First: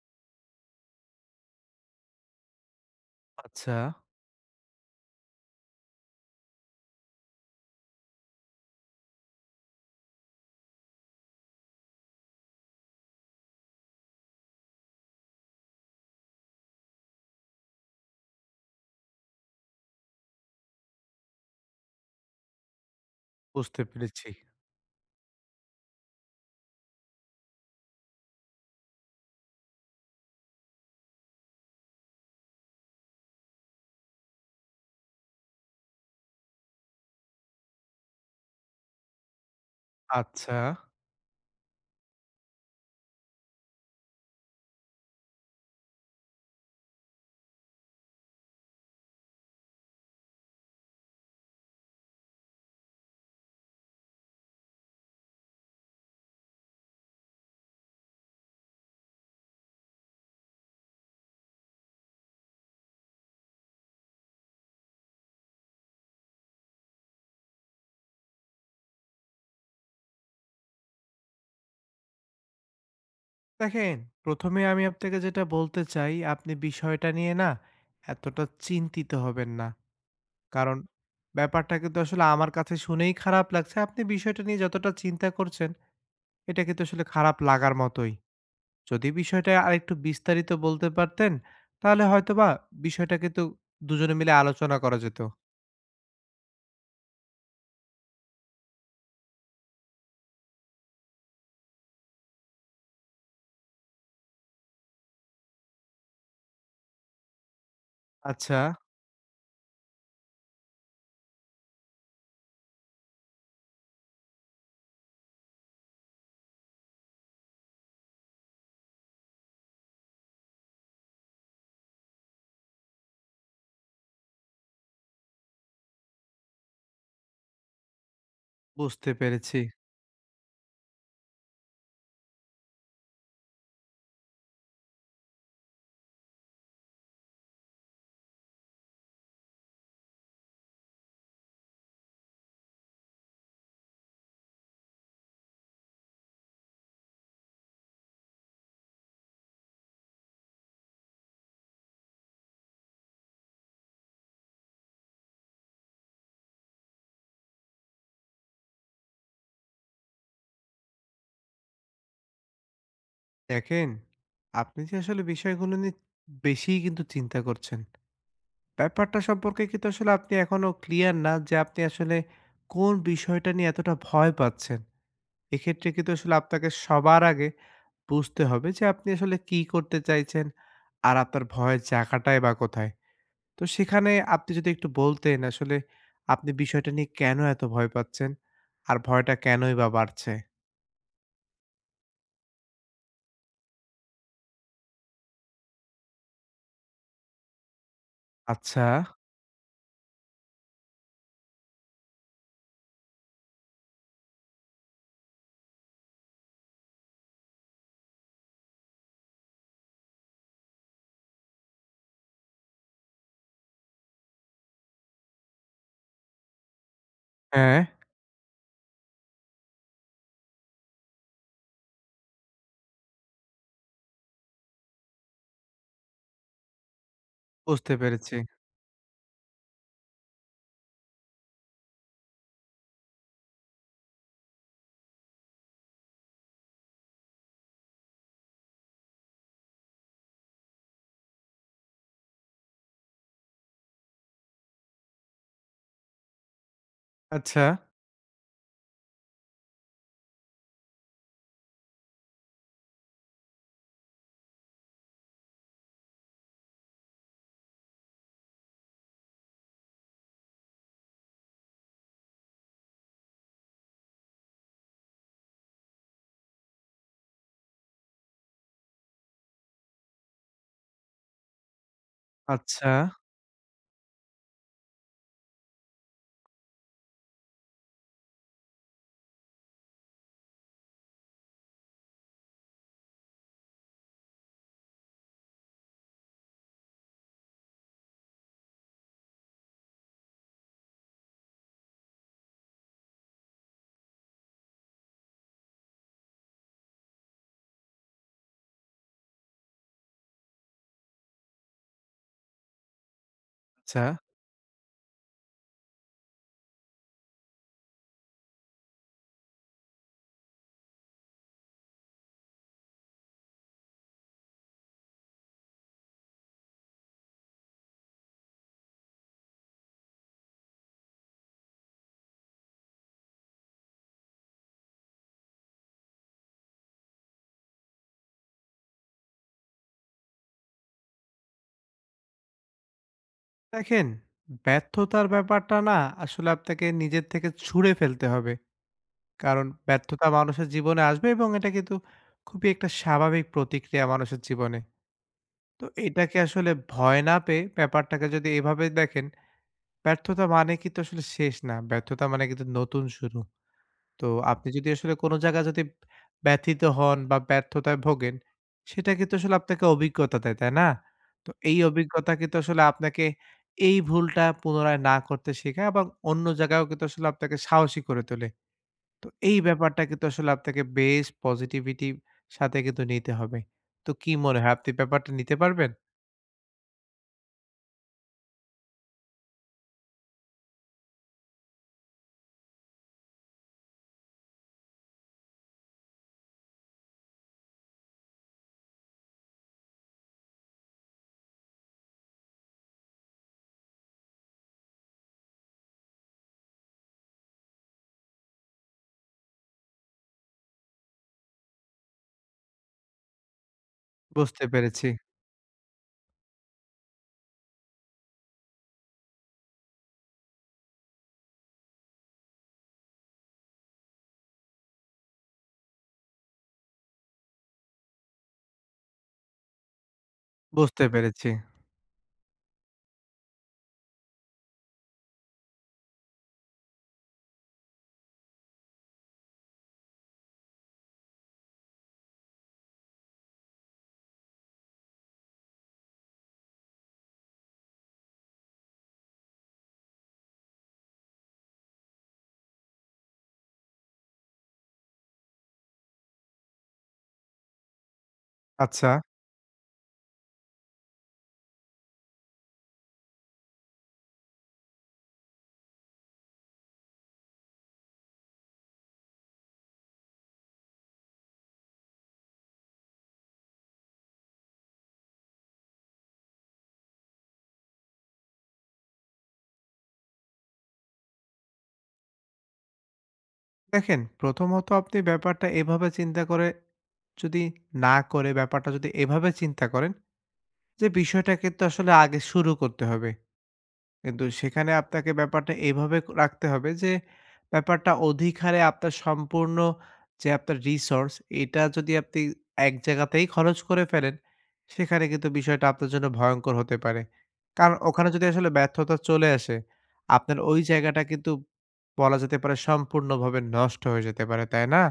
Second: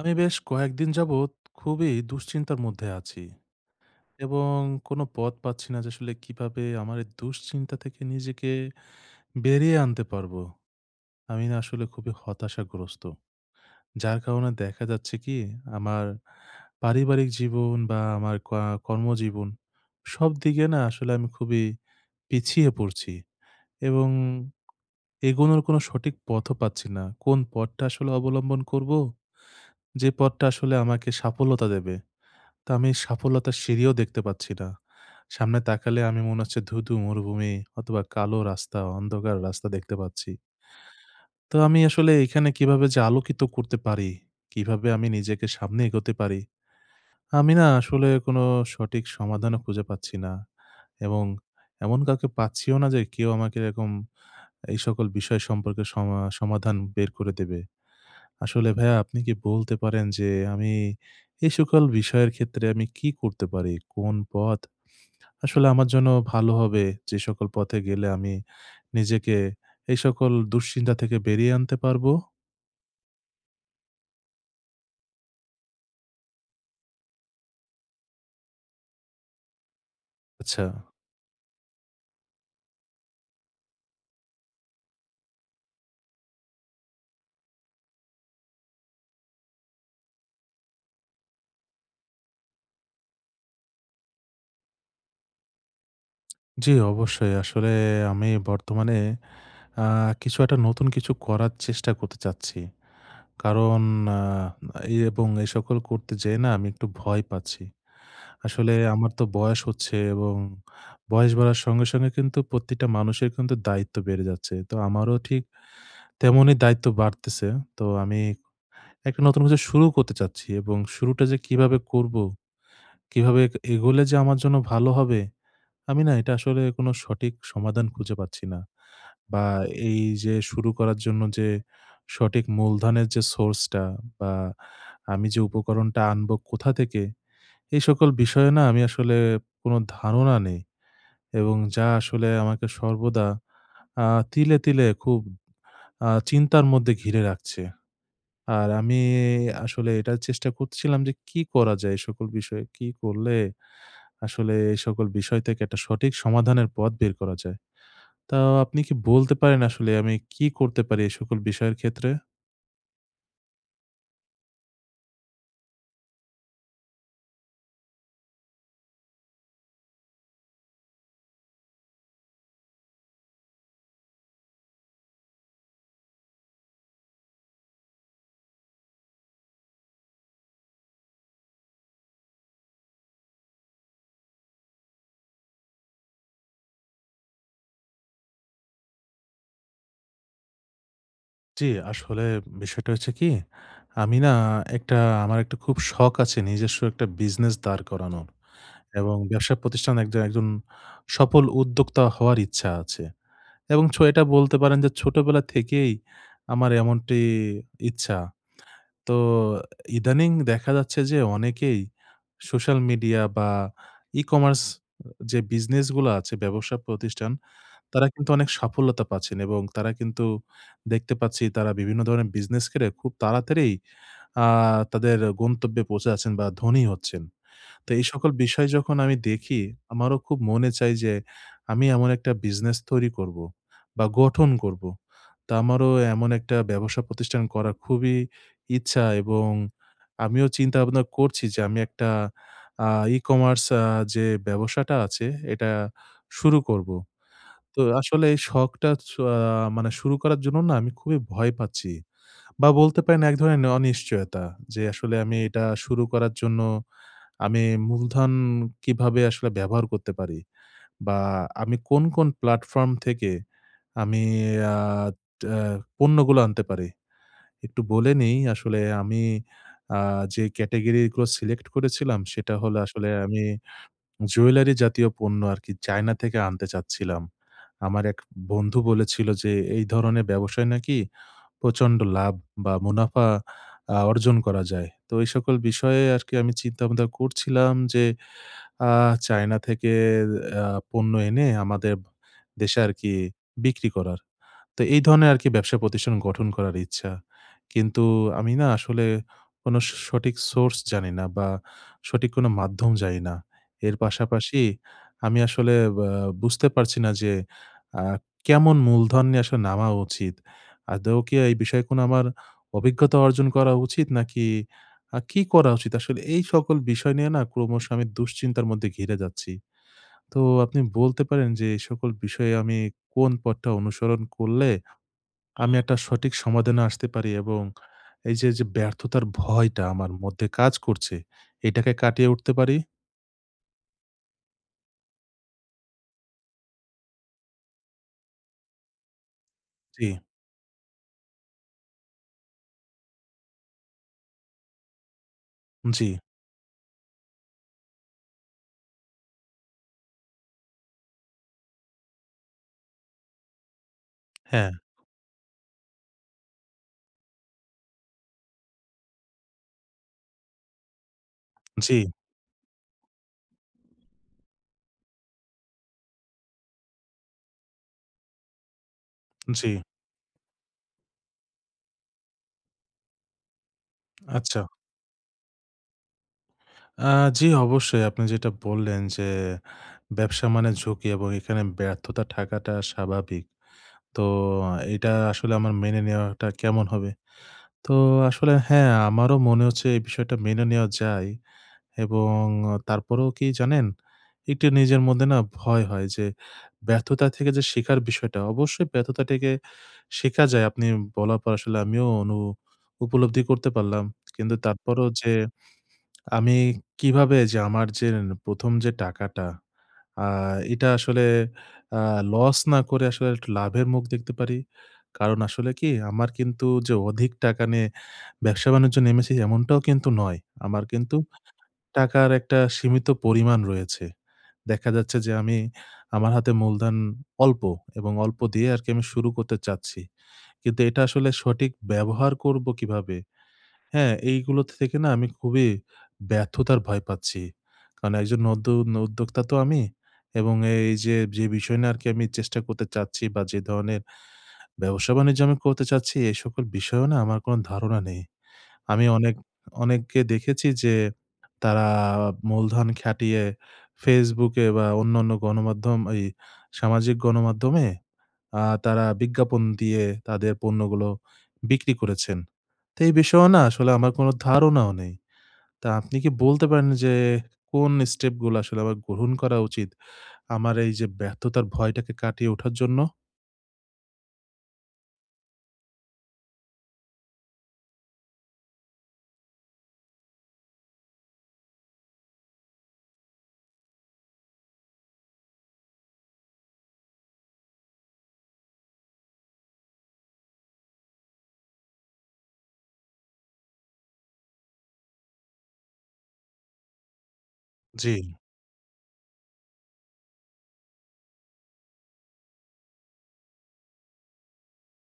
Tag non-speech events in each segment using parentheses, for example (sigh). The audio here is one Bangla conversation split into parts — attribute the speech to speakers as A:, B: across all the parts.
A: আমি বেশ কয়েকদিন যাবত, খুবই দুশ্চিন্তার মধ্যে আছি
B: আচ্ছা।
A: এবং কোন পথ পাচ্ছি না যে আসলে কিভাবে আমার এই দুশ্চিন্তা থেকে নিজেকে, বেরিয়ে আনতে পারবো। আমি না আসলে খুবই হতাশাগ্রস্ত। যার কারণে দেখা যাচ্ছে কি, আমার পারিবারিক জীবন বা আমার কা কর্মজীবন সবদিকে না আসলে আমি খুবই পিছিয়ে পড়ছি
B: বুঝতে
A: এবং
B: পেরেছি।
A: এগোনোর কোন সঠিক পথও পাচ্ছি না। কোন পথটা আসলে অবলম্বন করবো? যে পথটা আসলে আমাকে সাফল্যতা দেবে। তো আমি এই সাফল্যতা সিঁড়িও দেখতে পাচ্ছি না। সামনে তাকালে আমি মনে হচ্ছে ধু, ধু মরুভূমি অথবা কালো রাস্তা, অন্ধকার রাস্তা দেখতে পাচ্ছি।
B: আচ্ছা।
A: তো আমি আসলে এখানে কিভাবে যে আলোকিত করতে পারি, কিভাবে আমি নিজেকে সামনে এগোতে পারি, আমি না আসলে কোন সঠিক সমাধানও খুঁজে পাচ্ছি না এবং এমন কাউকে পাচ্ছিও না যে কেউ আমাকে এরকম, এই সকল বিষয় সম্পর্কে সমা সমাধান বের করে দেবে। আসলে ভাইয়া আপনি কি বলতে পারেন যে আমি, এই সকল বিষয়ের ক্ষেত্রে আমি কি করতে পারি? কোন পথ আসলে আমার জন্য ভালো হবে? যে সকল পথে গেলে আমি নিজেকে, এই সকল দুশ্চিন্তা থেকে বেরিয়ে আনতে পারবো?
B: দেখেন, প্রথমে আমি আপনাকে যেটা বলতে চাই, আপনি বিষয়টা নিয়ে না এতটা চিন্তিত হবেন না। কারণ
A: আচ্ছা।
B: ব্যাপারটা কিন্তু আসলে আমার কাছে শুনেই খারাপ লাগছে, আপনি বিষয়টা নিয়ে যতটা চিন্তা করছেন, এটা কিন্তু আসলে খারাপ লাগার মতোই। যদি বিষয়টা আরেকটু বিস্তারিত বলতে পারতেন তাহলে হয়তো বা বিষয়টা কিন্তু দুজনে মিলে আলোচনা করা যেত।
A: জি অবশ্যই। আসলে আমি বর্তমানে আ কিছু একটা নতুন কিছু করার চেষ্টা করতে চাচ্ছি। কারণ আ এবং এই সকল করতে যেয়ে না আমি একটু ভয় পাচ্ছি। আসলে
B: আচ্ছা।
A: আমার তো বয়স হচ্ছে এবং বয়স বাড়ার সঙ্গে, সঙ্গে কিন্তু প্রতিটা মানুষের কিন্তু দায়িত্ব বেড়ে যাচ্ছে। তো আমারও ঠিক তেমনি দায়িত্ব বাড়তেছে। তো আমি একটা নতুন কিছু শুরু করতে চাচ্ছি এবং শুরুটা যে কিভাবে করবো, কিভাবে এ এগোলে যে আমার জন্য ভালো হবে, আমি না এটা আসলে কোন সঠিক সমাধান খুঁজে পাচ্ছি না।
B: বুঝতে
A: বা
B: পেরেছি।
A: এই যে শুরু করার জন্য যে সঠিক মূলধনের যে source টা বা আমি যে উপকরণটা আনবো কোথা থেকে, এই সকল বিষয়ে না আমি আসলে কোন ধারণা নেই এবং যা আসলে আমাকে সর্বদা আ তিলে, তিলে খুব আ চিন্তার মধ্যে ঘিরে রাখছে। আর আমি আসলে এটা চেষ্টা করতেছিলাম যে কি করা যায়, এই সকল বিষয়ে কি করলে, আসলে এই সকল বিষয় থেকে একটা সঠিক সমাধানের পথ বের করা যায়। তা আপনি কি বলতে পারেন আসলে আমি কি করতে পারি এই সকল বিষয়ের ক্ষেত্রে?
B: দেখেন, আপনি যে আসলে বিষয়গুলো নিয়ে, বেশিই কিন্তু চিন্তা করছেন। ব্যাপারটা সম্পর্কে কিন্তু আসলে আপনি এখনও ক্লিয়ার না যে আপনি আসলে, কোন বিষয়টা নিয়ে এতটা ভয় পাচ্ছেন। এক্ষেত্রে কিন্তু আসলে আপনাকে সবার আগে বুঝতে হবে যে আপনি আসলে কী করতে চাইছেন, আর আপনার ভয়ের জায়গাটাই বা কোথায়। তো সেখানে আপনি যদি একটু বলতেন আসলে আপনি বিষয়টা নিয়ে কেন এত ভয় পাচ্ছেন? আর ভয়টা কেনই বা বাড়ছে?
A: জি, আসলে বিষয়টা হচ্ছে কি, আমি না একটা আমার একটা খুব শখ আছে নিজস্ব একটা বিজনেস দাঁড় করানোর
B: আচ্ছা!
A: এবং ব্যবসা প্রতিষ্ঠান একজন একজন সফল উদ্যোক্তা হওয়ার ইচ্ছা আছে। এবং ছো এটা বলতে পারেন যে ছোটবেলা থেকেই, আমার এমনটি ইচ্ছা। তো ইদানিং দেখা যাচ্ছে যে অনেকেই সোশ্যাল মিডিয়া বা ই-কমার্স, যে বিজনেস গুলা আছে, ব্যবসা প্রতিষ্ঠান,
B: অ্যা
A: তারা কিন্তু অনেক সাফল্যতা পাচ্ছেন এবং তারা কিন্তু দেখতে পাচ্ছি তারা বিভিন্ন ধরনের বিজনেস করে খুব তাড়াতাড়িই আ তাদের গন্তব্যে পৌঁছে যাচ্ছেন বা ধনী হচ্ছেন। তো
B: বুঝতে
A: এই সকল
B: পেরেছি।
A: বিষয় যখন আমি দেখি, আমারও খুব মনে চায় যে আমি এমন একটা বিজনেস তৈরি করব বা গঠন করব। তা আমারও এমন একটা ব্যবসা প্রতিষ্ঠান করার খুবই ইচ্ছা এবং আমিও চিন্তাভাবনা করছি যে আমি একটা, আ ই-কমার্স আ যে ব্যবসাটা আছে, এটা শুরু করব।
B: আচ্ছা।
A: তো আসলে এই শখটা ছো আ মানে শুরু করার জন্য না আমি খুবই ভয় পাচ্ছি বা বলতে পারেন এক ধরনের অনিশ্চয়তা, যে আসলে আমি এটা শুরু করার জন্য, আমি মূলধন কিভাবে আসলে ব্যবহার করতে পারি বা আমি কোন, কোন প্ল্যাটফর্ম থেকে আমি আ ট্যা পণ্যগুলা আনতে পারি। একটু বলে নেই আসলে আমি আ যে ক্যাটেগরিগুলা সিলেক্ট করেছিলাম সেটা হল
B: আচ্ছা।
A: আসলে আমি জুয়েলারি জাতীয় পণ্য আরকি চায়না থেকে আনতে চাচ্ছিলাম। আমার এক বন্ধু বলেছিল যে এই ধরনের ব্যবসায় নাকি, প্রচণ্ড লাভ বা মুনাফা আ অর্জন করা যায়। তো এই সকল বিষয়ে আরকি আমি চিন্তাভাবনা করছিলাম যে আ চায়না থেকে অ্যা পণ্য এনে আমাদের দেশে আরকি বিক্রি করার। তো এই ধরনের আরকি ব্যবসা প্রতিষ্ঠান গঠন করার ইচ্ছা। কিন্তু আমি না আসলে কোনো স সঠিক সোর্স জানিনা বা সঠিক কোনো মাধ্যম জানিনা। এর
B: ছা।
A: পাশাপাশি আমি আসলে আ বুঝতে পারছি না যে, আ কেমন মূলধন নিয়ে আসলে নামা উচিত। আদৌ কি এই বিষয়ে কোনো আমার অভিজ্ঞতা অর্জন করা উচিত নাকি? আ কি করা উচিত আসলে? এই সকল বিষয় নিয়ে না ক্রমশ আমি দুশ্চিন্তার মধ্যে ঘিরে যাচ্ছি। তো আপনি বলতে পারেন যে এই সকল বিষয়ে আমি কোন পথটা অনুসরণ করলে, আমি একটা সঠিক সমাধানে আসতে পারি এবং এইযে যে ব্যর্থতার ভয়টা আমার মধ্যে কাজ করছে, এটাকে কাটিয়ে উঠতে পারি?
B: দেখেন, ব্যর্থতার ব্যাপারটা না আসলে আপনাকে নিজের থেকে ছুড়ে ফেলতে হবে। কারণ
A: জ্বী।
B: ব্যর্থতা মানুষের জীবনে আসবে এবং এটা কিন্তু খুবই একটা স্বাভাবিক প্রতিক্রিয়া মানুষের জীবনে। তো
A: জ্বী।
B: এটাকে আসলে ভয় না পেয়ে ব্যাপারটাকে যদি এভাবে দেখেন, ব্যর্থতা মানে কিন্তু আসলে শেষ না, ব্যর্থতা মানে কিন্তু নতুন শুরু। তো আপনি
A: হ্যাঁ।
B: যদি আসলে কোনো জায়গায় যদি ব্যথিত হোন বা ব্যর্থতায় ভোগেন, সেটা কিন্তু আসলে আপনাকে অভিজ্ঞতা দেয়, তাই না? তো এই
A: জ্বী।
B: অভিজ্ঞতা কিন্তু আসলে আপনাকে এই ভুলটা পুনরায় না করতে শেখায় আবার অন্য জায়গায়ও কিন্তু আসলে আপনাকে সাহসী করে তোলে। তো এই
A: জ্বী।
B: ব্যাপারটা কিন্তু আসলে আপনাকে বেশ পসিটিভিটি সাথে কিন্তু নিতে হবে। তো কী মনে
A: আচ্ছা।
B: হয় আপনি ব্যাপারটা নিতে পারবেন?
A: আ জ্বী, অবশ্যই। আপনি যেটা বল্লেন যে, ব্যবসা মানে ঝুঁকি এবং এখানে ব্যর্থতা থাকাটা স্বাভাবিক। তো এটা আসলে আমার মেনে নেওয়াটা কেমন হবে? তো আসলে হ্যাঁ, আমারও মনে হচ্ছে এই বিষয়টা মেনে নেওয়া যায় এবং তারপরেও কী জানেন? একটু নিজের মধ্যে না ভয় হয়, যে ব্যর্থতা থেকে যে শেখার বিষয়টা। অবশ্যই ব্যর্থতা থেকে শেখা যায়, আপনি বলার পর আসলে আমিও অনু উপলব্ধি করতে পারলাম। কিন্তু
B: বুঝতে পেরেছি।
A: তারপরও যে আমি কিভাবে যে আমার যে প্রথম যে টাকাটা, আ এটা আসলে, আ লছ না করে আসলে একটু লাভের মুখ দেখতে পারি। কারণ আসলে কী? আমার কিন্তু যে অধিক টাকা নিয়ে ব্যবসা-বাণিজ্য নেমেছি এমনটাও কিন্তু নয়। আমার
B: বুঝতে
A: কিন্তু
B: পেরেছি।
A: টাকার একটা সীমিত পরিমাণ রয়েছে। দেখা যাচ্ছে যে আমি আমার হাতে মূলধন অল্প এবং অল্প দিয়ে আরকি আমি শুরু করতে চাচ্ছি। কিন্তু এটা আসলে সঠিক ব্যবহার করবো কীভাবে? হ্যাঁ, এইগুলো থেকে না আমি খুবই ব্যর্থতার ভয় পাচ্ছি। কারণ একজন নতুন উদ্যোক্তা তো আমি এবং এই যে যে বিষয় নিয়ে আরকি আমি চেষ্টা করতে চাচ্ছি বা যে ধরনের ব্যবসা-বাণিজ্য আমি করতে চাচ্ছি, এই সকল বিষয়ে না আমার কোনো ধারণা নেই। আমি
B: আচ্ছা।
A: অনেক, অনেককে দেখেছি, যে তারা মূলধন খাটিয়ে Facebook এ বা অন্যান্য গণমাধ্যম, এই সামাজিক গণমাধ্যমে, আ তারা বিজ্ঞাপন দিয়ে তাদের পণ্যগুলো বিক্রি করেছেন। তে এই বিষয়েও না আসলে আমার কোনো ধারণাও নেই। তা আপনি কী বলতে পারেন, যে কোন স্টেপ গুলো আসলে আমার গ্রহণ করা উচিত, আমার এই যে ব্যর্থতার ভয়টাকে কাটিয়ে ওঠার জন্য?
B: দেখেন, প্রথমত আপনি ব্যাপারটা এভাবে চিন্তা করে, যদি না করে ব্যাপারটা যদি এভাবে চিন্তা করেন, যে বিষয়টাকে কিন্তু আসলে আগে শুরু করতে হবে। কিন্তু সেখানে আপনাকে ব্যাপারটা এভাবে রাখতে হবে যে, ব্যাপারটা অধিকারে আপনার সম্পূর্ণ যে আপনার resource এটা যদি আপনি এক জায়গাতেই খরচ করে ফেলেন, সেখানে কিন্তু বিষয়টা আপনার জন্য ভয়ঙ্কর হতে পারে। তার ওখানে
A: জি।
B: যদি আসলে ব্যর্থতা চলে আসে। আপনার ওই জায়গাটা কিন্তু বলা যেতে পারে সম্পূর্ণভাবে নষ্ট হয়ে যেতে পারে, তাই না?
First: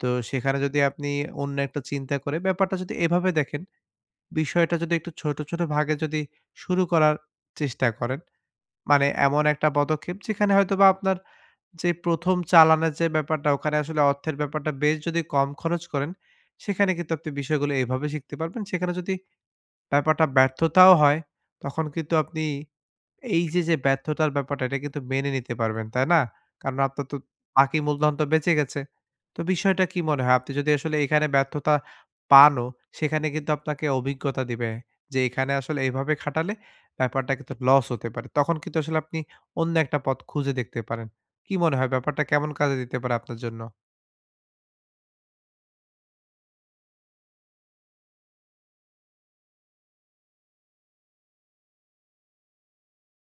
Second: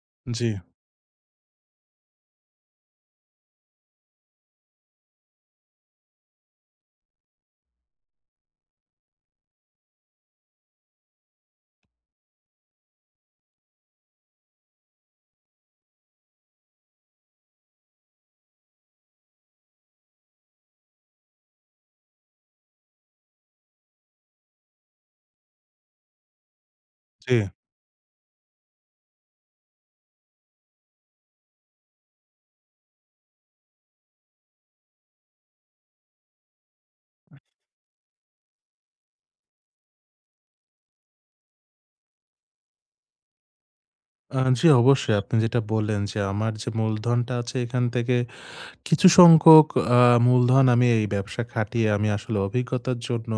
B: তো
A: জি।
B: সেখানে যদি আপনি অন্য একটা চিন্তা করে ব্যাপারটা যদি এভাবে দেখেন, বিষয়টা যদি একটু ছোট, ছোট ভাগে যদি শুরু করার চেষ্টা করেন। মানে এমন একটা পদক্ষেপ যেখানে হয়তোবা আপনার যে প্রথম চালানের যে ব্যাপারটা, ওখানে আসলে অর্থের ব্যাপারটা বেশ যদি কম খরচ করেন, সেখানে কিন্তু আপনি বিষয়গুলো এভাবে শিখতে পারবেন। সেখানে যদি, ব্যাপারটা ব্যর্থতাও হয়, তখন কিন্তু আপনি এই যে, যে ব্যর্থতার ব্যাপারটা এটা কিন্তু মেনে নিতে পারবেন, তাই না? কারণ আপনার তো
A: জি।
B: বাকি মূলধন তো বেঁচে গেছে। তো বিষয়টা কি মনে হয়? আপনি যদি আসলে এখানে ব্যর্থতা পানও সেখানে কিন্তু আপনাকে অভিজ্ঞতা দিবে, যে এখানে আসলে এভাবে খাটালে ব্যাপারটা কিন্তু loss হতে পারে। তখন কিন্তু আসলে আপনি অন্য একটা পথ খুঁজে দেখতে পারেন। কি মনে হয় ব্যাপারটা কেমন কাজে দিতে পারে আপনার জন্য?
A: আ জি অবশ্যই। আপনি যেটা বললেন যে আমার যে মূলধনটা আছে এখান থেকে কিছু সংখ্যক, আ মূলধন আমি এই ব্যবসা খাটিয়ে আমি আসলে অভিজ্ঞতার জন্য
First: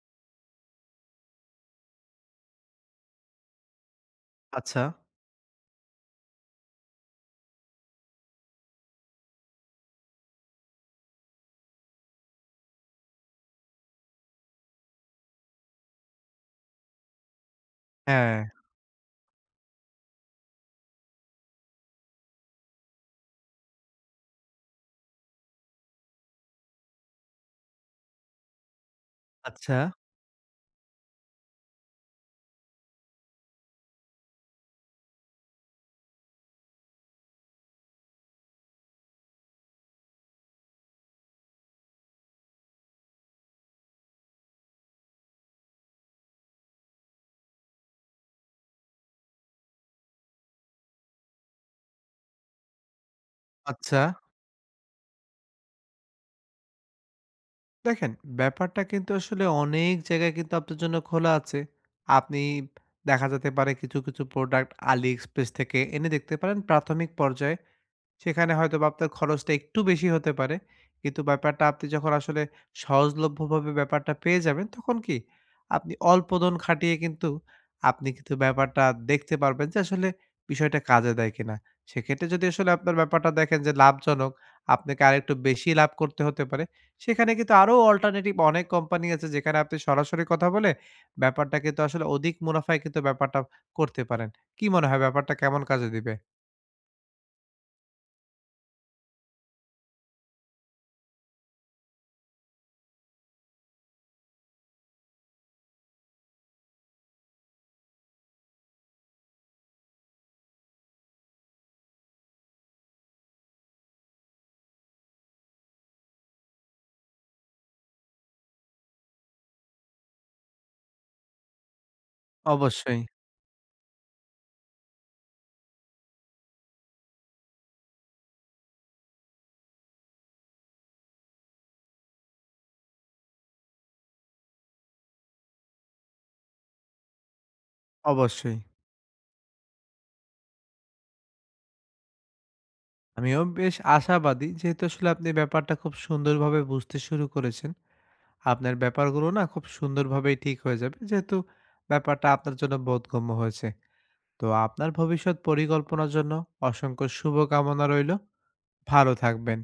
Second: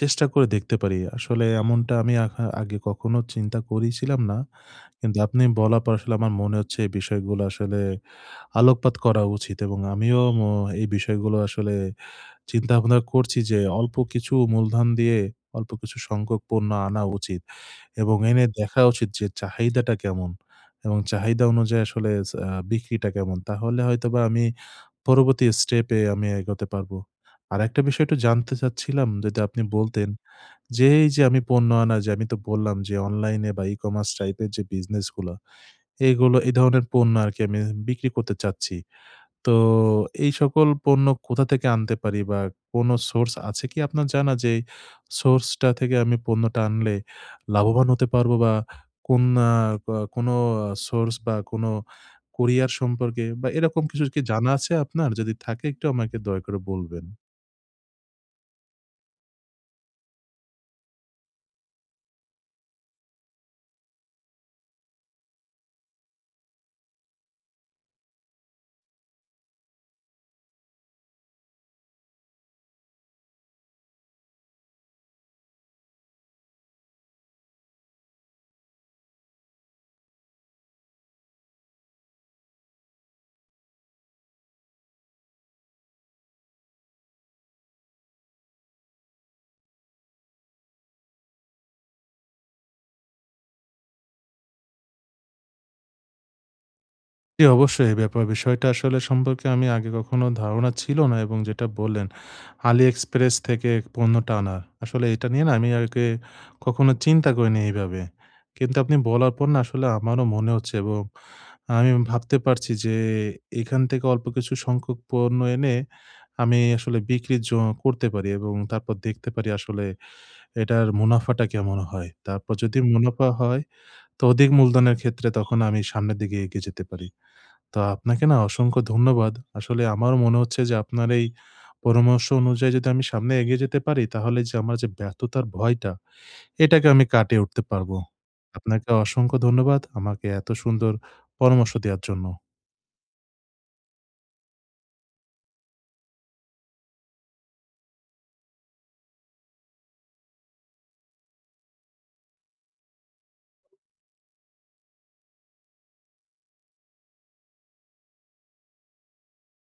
A: চেষ্টা করে দেখতে পারি। (whistles) আসলে এমনটা আমি আগে কখনো চিন্তা করেছিলাম না।
B: আচ্ছা।
A: কিন্তু আপনি বলার পর আসলে আমার মনে হচ্ছে এই বিষয়গুলো আসলে আলোকপাত করা উচিত এবং (whistles) আমিও অ এই বিষয়গুলো আসলে চিন্তাভাবনা করছি (whistles) যে অল্প কিছু মূলধন দিয়ে অল্প কিছু সংখ্যক পণ্য আনা উচিত এবং এনে
B: হ্যাঁ।
A: দেখা উচিত যে চাহিদাটা কেমন এবং চাহিদা অনুযায়ী আসলে চ আ বিক্রিটা কেমন। তাহলে হয়তোবা আমি পরবর্তী step-এ আমি এগোতে পারব। আর একটা বিষয় একটু জানতে চাচ্ছিলাম যেটা আপনি
B: আচ্ছা।
A: বলতেন, যে এই যে আমি পণ্য আনা, যে আমি তো বললাম যে online-এ বা e-commerce (whistles) type-এর যে business গুলো, এগুলো এই ধরনের পণ্য আর কি আমি বিক্রি করতে চাচ্ছি। তো এই সকল পণ্য কোথা থেকে আনতে পারি বা কোন source আছে কি আপনার জানা যে source টা থেকে আমি পণ্যটা আনলে লাভবান হতে পারব বা কোন না আ কোন আ source বা কোন courier সম্পর্কে বা এরকম কিছু
B: আচ্ছা।
A: কি জানা আছে আপনার? যদি থাকে একটু আমাকে দয়া করে বলবেন।
B: দেখেন, ব্যাপারটা কিন্তু আসলে অনেক জায়গায় কিন্তু আপনার জন্য খোলা আছে। আপনি দেখা যেতে পারে, কিছু, কিছু product AliExpress থেকে এনে দেখতে পারেন প্রাথমিক পর্যায়ে। সেখানে হয়তোবা আপনার খরচটা একটু বেশি হতে পারে। কিন্তু ব্যাপারটা, আপনি যখন আসলে সহজলভ্য ভাবে ব্যাপারটা পেয়ে যাবেন, তখন কি আপনি অল্প ধোন খাটিয়ে কিন্তু, আপনি কিন্তু ব্যাপারটা দেখতে পারবেন যে, আসলে বিষয়টা কাজে দেয় কিনা? সেক্ষেত্রে যদি আসলে আপনার ব্যাপারটা দেখেন যে লাভজনক, আপনাকে আরেকটু বেশি লাভ করতে হতে পারে। সেখানে কিন্তু আরও alternative অনেক company আছে, যেখানে আপনি সরাসরি কথা বলে, ব্যাপারটা কিন্তু আসলে অধিক মুনাফায় কিন্তু ব্যাপারটা করতে পারেন। কি মনে হয়, ব্যাপারটা কেমন কাজে দিবে?
A: জি, অবশ্যই, এই ব্যাপার, বিষয়টা আসলে সম্পর্কে আমি আগে কখনো ধারণা ছিল না এবং যেটা বললেন, AliExpress থেকে পণ্যটা আনা, আসলে এটা নিয়ে না আমি আগে কখনো চিন্তা করি নাই এইভাবে। কিন্তু আপনি বলার পর না, আসলে আমারও মনে হচ্ছে এবং আমি ভাবতে পারছি যে, এখান থেকে অল্প কিছু সংখ্যক পণ্য এনে, আমি আসলে বিক্রি জ করতে পারি। এবং তারপর দেখতে পারি, আসলে এটার মুনাফাটা কেমন হয়? তারপর যদি
B: অবশ্যই।
A: মুনাফা হয়, তো অধিক মূলধনের ক্ষেত্রে তখন আমি সামনের দিকে এগিয়ে যেতে পারি। তো আপনাকে না অসংখ্য ধন্যবাদ। আসলে আমারও মনে হচ্ছে যে, আপনার এই পরামর্শ অনুযায়ী যদি আমি সামনে এগিয়ে যেতে পারি, তাহলে যে আমার যে ব্যর্থতার ভয়টা, এটাকে আমি কাটিয়ে উঠতে পারব।
B: অবশ্যই।
A: আপনাকে অসংখ্য ধন্যবাদ, আমাকে এত সুন্দর পরামর্শ দেয়ার জন্য।
B: আমিও বেশ আশাবাদী, যেহেতু আসলে আপনি ব্যাপারটা খুব সুন্দরভাবে বুঝতে শুরু করেছেন। আপনার ব্যাপারগুলো না খুব সুন্দরভাবেই ঠিক হয়ে যাবে, যেহেতু ব্যাপারটা আপনার জন্য বোধগম্য হয়েছে। তো, আপনার ভবিষ্যৎ পরিকল্পনার জন্য অসংখ্য শুভকামনা রইল। ভালো থাকবেন।